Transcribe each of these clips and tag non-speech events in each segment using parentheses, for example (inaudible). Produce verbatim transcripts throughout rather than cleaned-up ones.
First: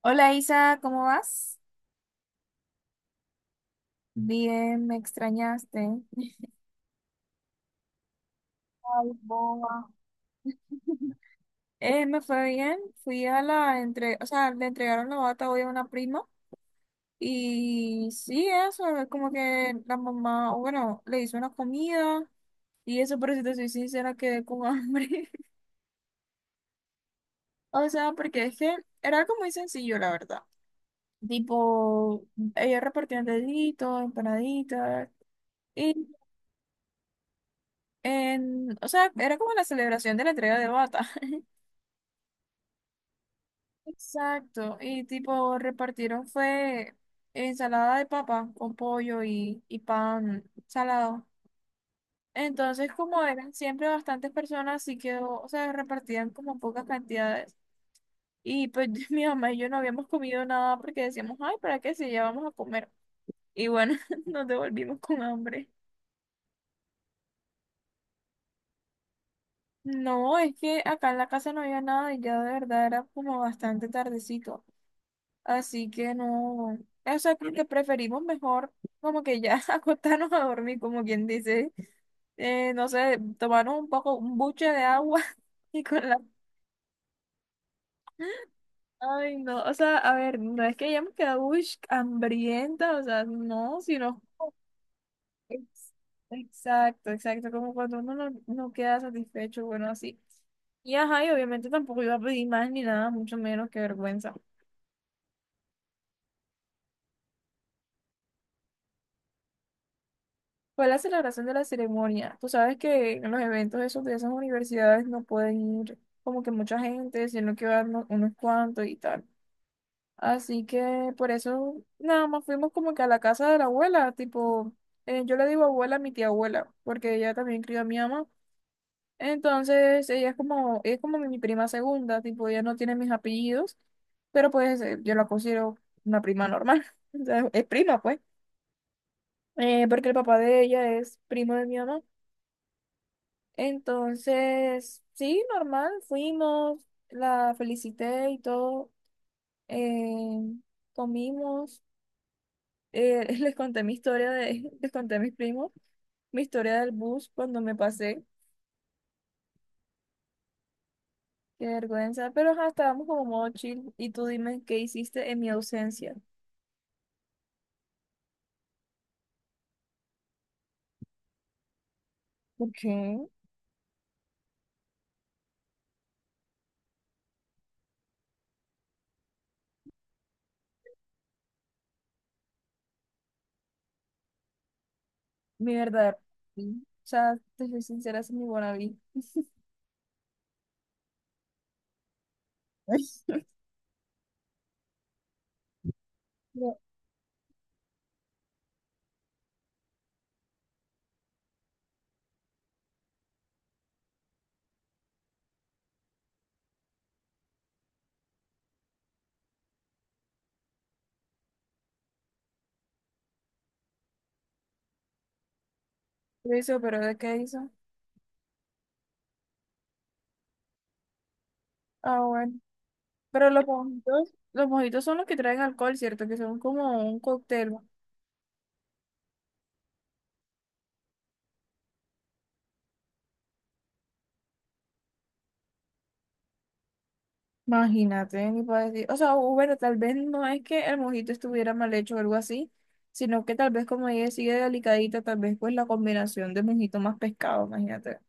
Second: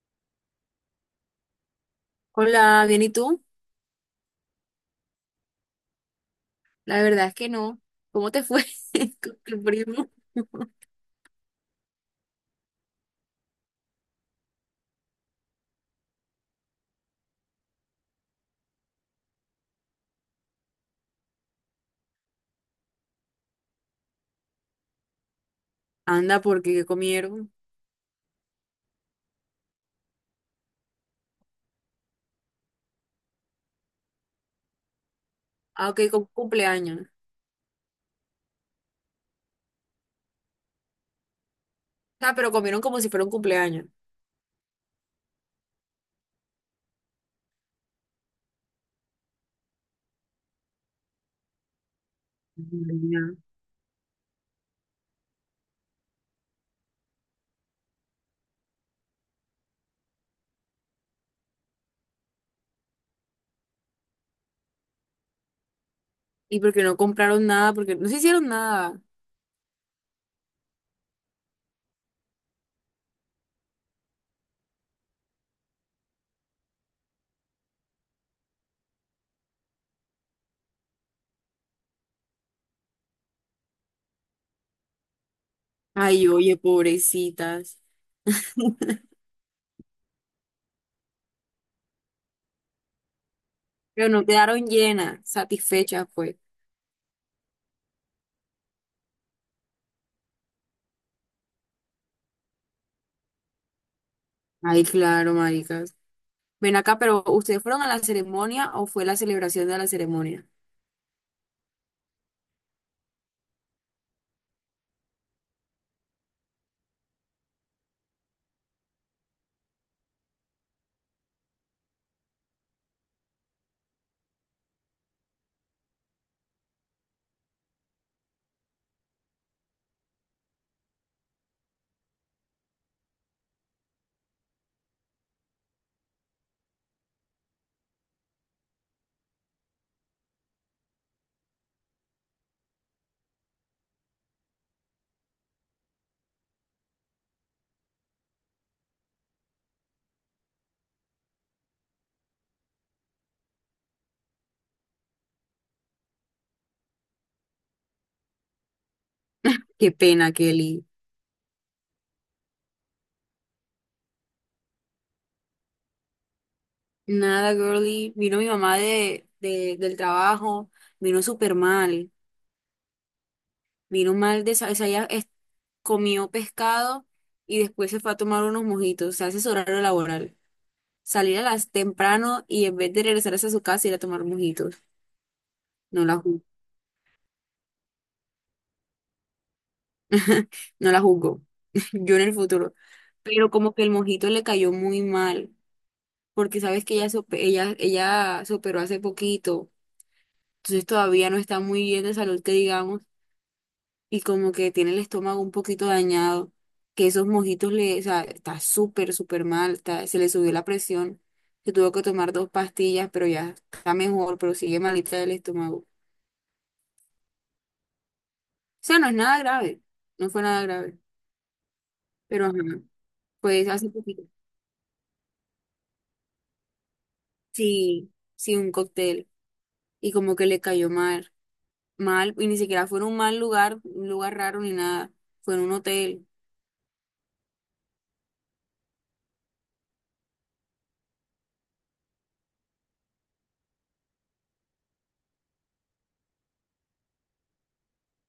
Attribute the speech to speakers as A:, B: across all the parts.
A: Hola Isa, ¿cómo vas?
B: Hola, bien, ¿y tú?
A: Bien, me extrañaste. Ay,
B: La verdad es que no. ¿Cómo te fue (laughs) con tu
A: boba.
B: primo? (laughs)
A: Eh, me fue bien, fui a la entre, o sea, le entregaron la bata hoy a una prima y sí, eso, es como que la mamá, o bueno, le hizo una comida y eso, pero si te soy sincera, quedé con hambre. (laughs)
B: Anda, porque ¿qué comieron?
A: O sea, porque es que era algo muy sencillo, la verdad. Tipo, ella repartía deditos, empanaditas
B: Ah, ok,
A: y,
B: con cumpleaños.
A: en, o sea, era como la celebración de la entrega de bata.
B: Ah, pero comieron como si fuera un cumpleaños.
A: Exacto, y tipo repartieron fue ensalada de papa con pollo y, y pan salado. Entonces,
B: Ya.
A: como eran siempre bastantes personas, sí quedó, o sea, repartían como pocas cantidades. Y pues (laughs) mi mamá y yo no habíamos comido nada porque decíamos, ay, ¿para qué si ya vamos a comer? Y bueno, (laughs) nos devolvimos con hambre.
B: Y porque no compraron nada, porque no se hicieron nada.
A: No, es que acá en la casa no había nada y ya de verdad era como bastante tardecito. Así que no, o sea, creo que preferimos mejor como que ya (laughs) acostarnos a dormir, como quien dice, eh, no sé, tomarnos un poco, un buche de agua (laughs) y con la...
B: Ay, oye, pobrecitas. (laughs)
A: Ay, no, o sea, a ver, no es que hayamos quedado uish, hambrienta, o sea, no,
B: Pero
A: sino...
B: no quedaron llenas,
A: Ex-
B: satisfechas, pues.
A: Exacto, exacto, como cuando uno no, no queda satisfecho, bueno, así. Y ajá, y obviamente tampoco iba a pedir más ni nada, mucho menos, que vergüenza.
B: Ay, claro, maricas. Ven acá, pero ¿ustedes fueron a la ceremonia o fue la celebración de la ceremonia?
A: Fue la celebración de la ceremonia. Tú sabes que en los eventos esos de esas universidades no pueden ir como que mucha gente, sino que van uno- unos cuantos y tal. Así que por eso nada más fuimos como que a la casa de la abuela, tipo, eh, yo le digo abuela a mi tía abuela, porque ella también crió a mi mamá. Entonces ella es como, ella es como mi mi prima segunda, tipo, ella no tiene mis apellidos, pero pues eh, yo la considero una prima normal. (laughs) O sea, es prima, pues. Eh, porque el papá de ella es primo de mi mamá. Entonces, sí, normal, fuimos, la felicité y todo, eh, comimos, eh, (laughs) les conté mi historia de, les conté a mis primos, mi historia del bus cuando me pasé,
B: Qué pena, Kelly.
A: qué vergüenza, pero ajá, estábamos como modo chill y tú dime qué hiciste en mi ausencia,
B: Nada, girly. Vino mi mamá de, de- del trabajo, vino súper mal.
A: porque
B: Vino mal de, sa- o sea, ella es- comió pescado y después se fue a tomar unos mojitos, o sea, ese es su horario laboral. Salir a las temprano y en vez de regresarse a su casa ir a tomar mojitos.
A: mi
B: No la
A: verdad,
B: juzgo.
A: sí, o sea, te soy sincera, es mi wannabe.
B: (laughs) No la juzgo. (laughs) Yo en el futuro. Pero
A: (laughs)
B: como que el mojito le cayó muy mal, porque
A: Pero,
B: sabes que ella se, op- ella, ella se operó hace poquito, entonces todavía no está muy bien de salud, que digamos. Y como que tiene el estómago un poquito dañado, que esos mojitos le, o sea, está súper, súper mal, está- se le subió la presión, se tuvo que tomar dos pastillas, pero ya está mejor, pero sigue malita del estómago. O
A: eso, pero ¿de qué hizo?
B: sea, no es nada grave, no fue nada grave,
A: Ah,
B: pero ajá,
A: bueno. Pero los
B: pues hace poquito,
A: mojitos, los mojitos son los que traen alcohol, ¿cierto? Que son como un cóctel.
B: sí, sí, un cóctel, y como que le cayó mal, mal, y ni siquiera fue en un mal lugar, un lugar raro ni nada, fue en un hotel,
A: Imagínate, ni para decir. O sea, o bueno, tal vez no es que el mojito estuviera mal hecho o algo así, sino que tal vez como ella sigue delicadita, tal vez pues la combinación de mojito más pescado, imagínate.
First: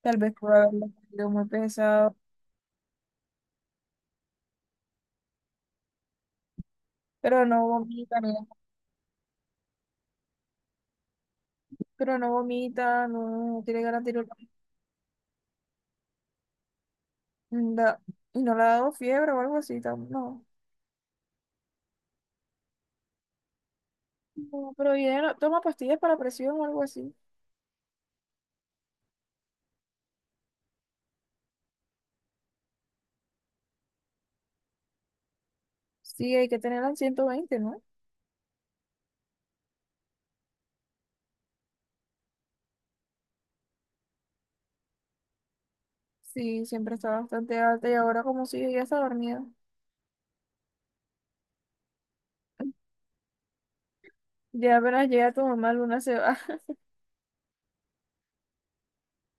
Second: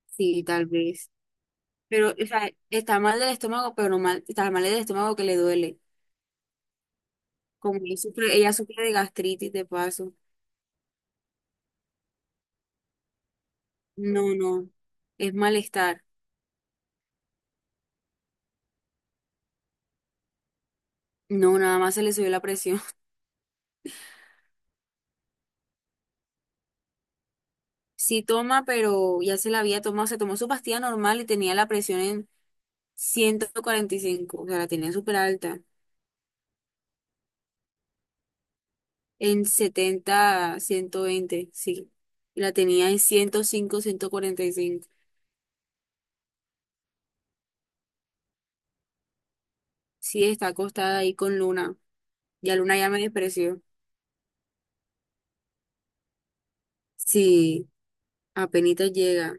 A: Tal vez
B: sí,
A: pueda
B: tal
A: haberlo
B: vez.
A: comido muy
B: Pero,
A: pesado,
B: o sea, está mal del estómago, pero no mal, está mal del estómago que le duele.
A: pero no
B: Como él
A: vomita,
B: sufre-
A: mira,
B: ella sufre de gastritis de paso.
A: pero no vomita, no no tiene ganas de
B: No, no, es malestar.
A: y no le ha dado fiebre o algo así, tam- no.
B: No, nada más se le subió la presión. (laughs)
A: No, pero ella no- toma pastillas para presión o algo así.
B: Sí toma, pero ya se la había tomado, se tomó su pastilla normal y tenía la presión en ciento cuarenta y cinco, o sea, la tenía súper alta,
A: Sí, hay que tenerla en ciento veinte, ¿no?
B: en setenta ciento veinte, sí. Y la tenía en ciento ciento cinco ciento cuarenta y cinco.
A: Sí, siempre está bastante alta y ahora como si ya está dormida.
B: Sí, está acostada ahí con Luna. Ya Luna ya me despreció.
A: Ya apenas llega tu mamá, Luna se va. (laughs)
B: Sí, apenas llega.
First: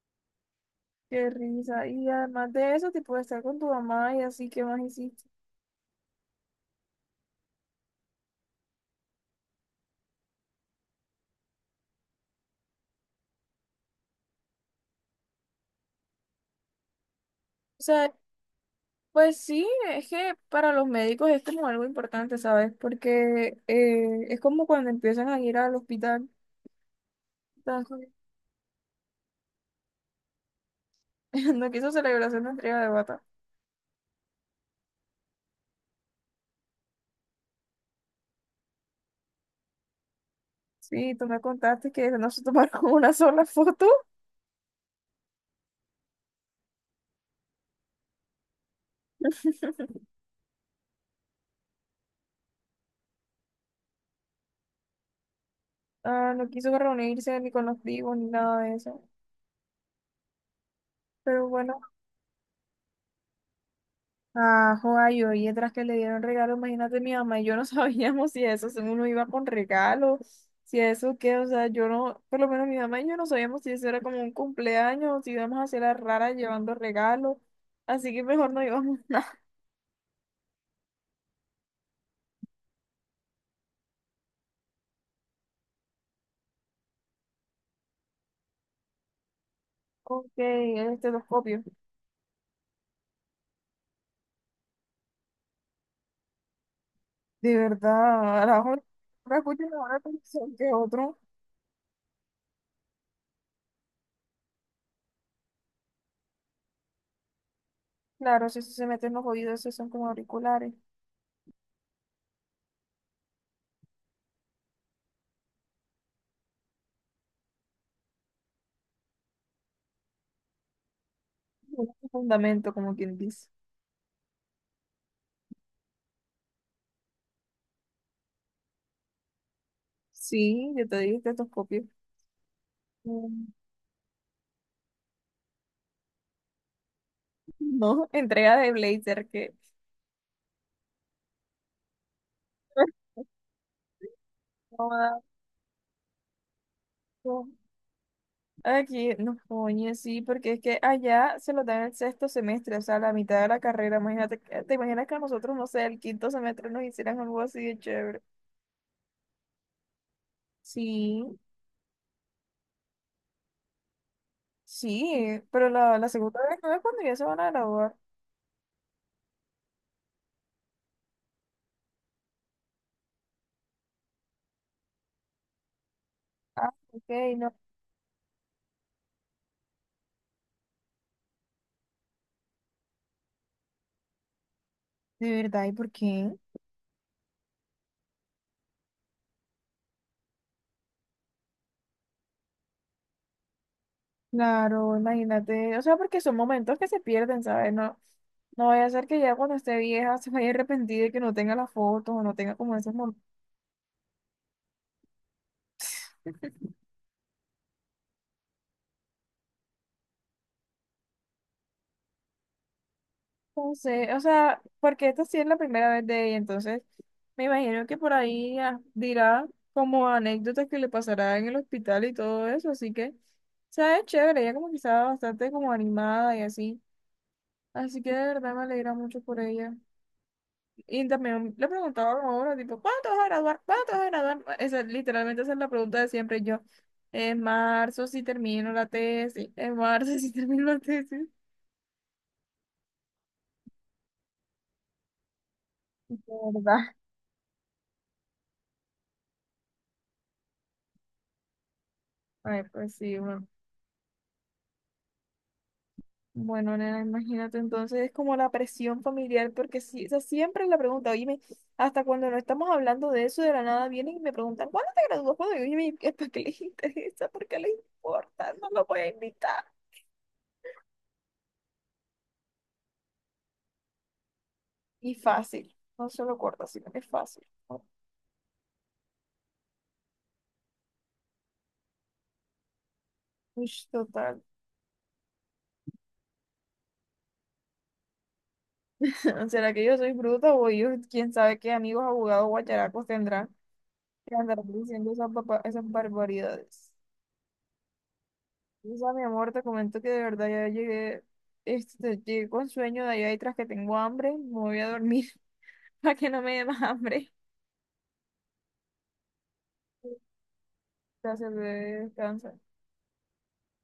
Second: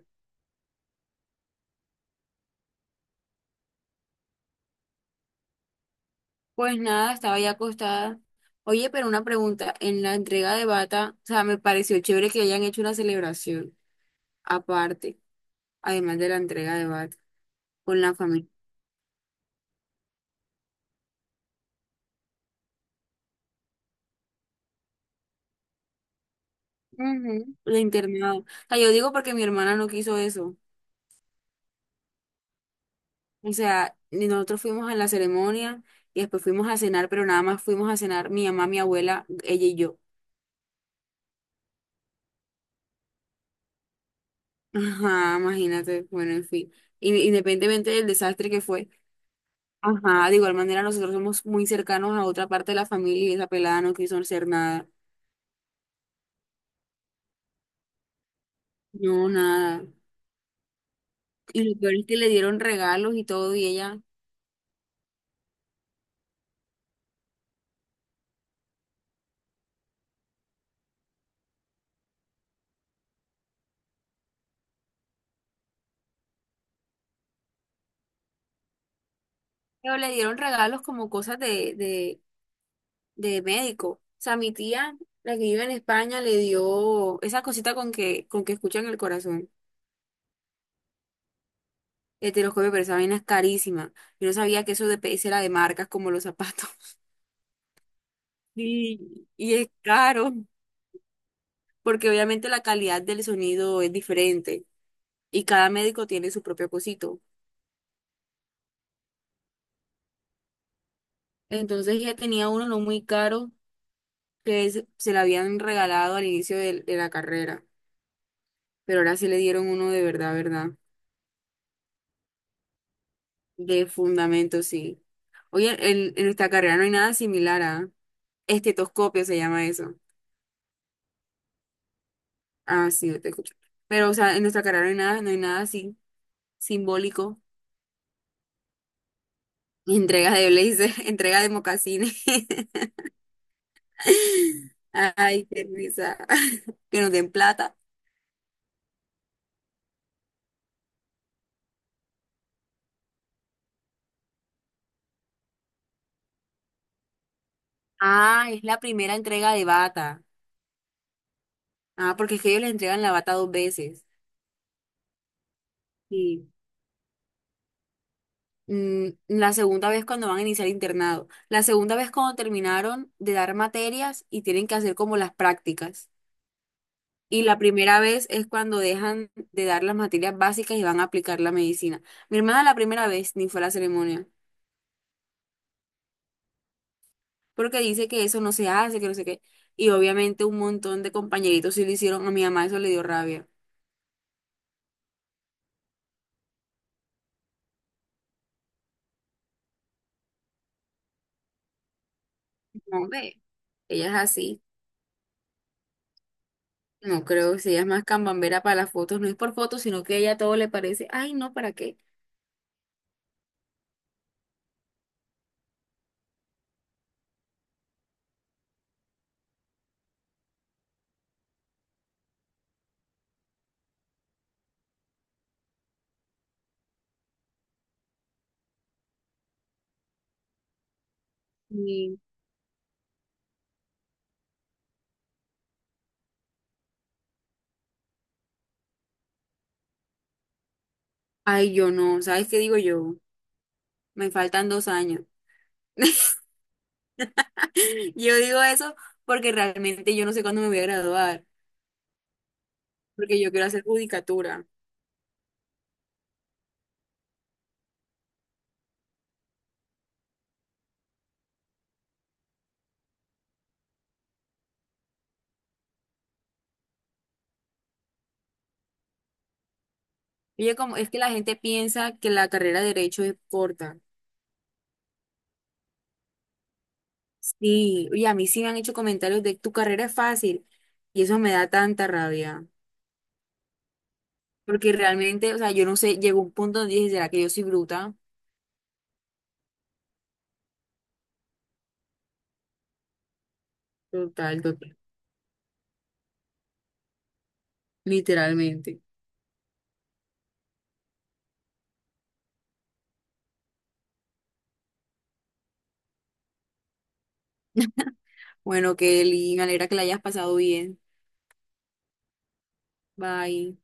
A: Qué risa. Y además de eso, tipo de estar con tu mamá y así, ¿qué más hiciste?
B: Pues nada, estaba ya acostada. Oye, pero una pregunta, en la entrega de bata, o sea, me pareció chévere que hayan hecho una celebración aparte, además de la entrega de bata,
A: O
B: con
A: sea,
B: la familia.
A: pues sí, es que para los médicos es como algo importante, ¿sabes? Porque eh, es como cuando empiezan a ir al hospital.
B: Ujú. El
A: Entonces,
B: internado. O sea, yo digo porque mi hermana no quiso eso.
A: (laughs) no quiso celebración de entrega de bata.
B: O sea, ni nosotros fuimos a la ceremonia y después fuimos a cenar, pero nada más fuimos a cenar mi mamá, mi abuela, ella y yo.
A: Sí, tú me contaste que no se tomaron (laughs) una sola foto.
B: (laughs) Ajá, imagínate, bueno, en fin. In- Independientemente del desastre que fue.
A: (laughs)
B: Ajá, de igual manera nosotros somos muy cercanos a otra parte de la familia y esa pelada no quiso hacer nada.
A: Ah, no quiso reunirse ni con los primos ni nada de eso.
B: No, nada.
A: Pero
B: Y
A: bueno.
B: lo peor es que le dieron regalos y todo y ella,
A: Ah, yo y otras que le dieron regalo, imagínate mi mamá y yo no (laughs) sabíamos si eso, si uno iba con regalo, si eso qué, o sea, yo no, por lo menos mi mamá y yo no sabíamos si eso era como un cumpleaños o si íbamos a hacer la rara llevando regalo, así que mejor no íbamos (laughs) nada.
B: pero le dieron regalos como cosas de, de, de médico. O sea, mi tía, la que vive en España, le dio esa cosita con que, con que escuchan el corazón.
A: Ok, el estetoscopio.
B: Eteroscopio, pero esa vaina es carísima. Yo no sabía que eso de P S era de marcas como los zapatos. (laughs)
A: De verdad, a lo mejor
B: Y,
A: no
B: y
A: escucho
B: es
A: mejor
B: caro,
A: que otro.
B: porque obviamente la calidad del sonido es diferente. Y cada médico tiene su propio cosito.
A: Claro, si eso se mete en los oídos, esos son como auriculares.
B: Entonces ella tenía uno no muy caro que es- se le habían regalado al inicio del- de, la carrera, pero ahora sí le dieron uno de verdad, ¿verdad?
A: Un fundamento, como quien dice.
B: De fundamento, sí. Oye, en, en nuestra carrera no hay nada similar a estetoscopio, se llama eso.
A: Sí, yo te dije estetoscopio.
B: Ah, sí, yo te
A: Mm.
B: escucho. Pero, o sea, en nuestra carrera no hay nada, no hay nada así simbólico.
A: No, entrega de blazer que
B: (laughs) Entrega de blazer, (laughs) entrega de mocasines. (laughs)
A: no
B: Ay, qué risa. (laughs) Que nos den
A: asco.
B: plata.
A: Aquí no coño, sí, porque es que allá se lo dan el sexto semestre, o sea, la mitad de la carrera. Imagínate, que- te imaginas que a nosotros, no sé, el quinto semestre nos hicieran algo así de chévere.
B: Ah, es la primera entrega de bata.
A: Sí,
B: Ah, porque es que ellos les entregan la bata dos veces.
A: sí, pero la, la segunda
B: Y
A: vez no es cuando ya se van a graduar.
B: mm, la segunda vez cuando van a iniciar internado. La segunda vez cuando terminaron de dar materias y tienen que hacer como las prácticas.
A: Ah, ok,
B: Y
A: no.
B: la primera vez es cuando dejan de dar las materias básicas y van a aplicar la medicina. Mi hermana la primera vez ni fue a la ceremonia,
A: De verdad, ¿y por qué?
B: porque dice que eso no se hace, que no sé qué. Y obviamente un montón de compañeritos sí lo hicieron, a mi mamá eso le dio rabia.
A: Claro, imagínate, o sea, porque son momentos que se pierden, ¿sabes? No, no vaya a ser que ya cuando esté vieja se vaya arrepentida y que no tenga la foto o no tenga como esos
B: No,
A: momentos.
B: ve, ella es así. No creo, si ella es más cambambera para las fotos, no es por fotos, sino que a ella todo le parece, ay, no, ¿para qué?
A: No sé, o sea, porque esta sí es la primera vez de ella, entonces me imagino que por ahí ah, dirá como anécdotas que le pasará en el hospital y todo eso, así que, o sea, es chévere, ella como que estaba bastante como animada y así, así que de verdad me alegra mucho por ella. Y también le preguntaba
B: Y,
A: como uno, tipo, ¿cuándo te vas a graduar? ¿Cuándo te vas a graduar? Esa, literalmente esa es la pregunta de siempre, y yo, en marzo si termino la tesis, en marzo (laughs) si termino la tesis,
B: ay, yo no, ¿sabes qué digo yo? Me faltan dos años.
A: de verdad.
B: (laughs) Yo digo eso porque realmente yo no sé cuándo me voy a graduar,
A: Ay, pues sí,
B: porque yo quiero hacer judicatura.
A: bueno, nena, imagínate, entonces es como la presión familiar, porque sí, o sea, siempre la pregunta, oíme, hasta cuando no estamos hablando de eso, de la nada vienen y me preguntan, ¿cuándo te gradúas? ¿Cuándo? Y oíme, ¿qué- ¿para qué les interesa? ¿Por qué les importa? No lo voy a invitar.
B: Oye, como es que la gente piensa que la carrera de derecho es corta.
A: Y fácil, no solo corta, sino que es fácil. ¿No?
B: Sí, y a mí sí me han hecho comentarios de tu carrera es fácil y eso me da tanta rabia,
A: Uy, total.
B: porque realmente, o sea, yo no sé, llegó un punto donde dije, ¿será que yo soy bruta?
A: (laughs) ¿Será que yo soy bruta o ellos, quién sabe qué amigos abogados guacharacos tendrán que andar
B: Total, total,
A: diciendo esas, baba- esas barbaridades?
B: literalmente.
A: Isa, mi amor, te comento que de verdad ya llegué, este, llegué con sueño de allá y tras que tengo hambre, me voy a dormir (laughs) para que no me dé más hambre.
B: Bueno, Kelly, me alegra que la hayas pasado bien.
A: Gracias, bebé, descansa.
B: Bye.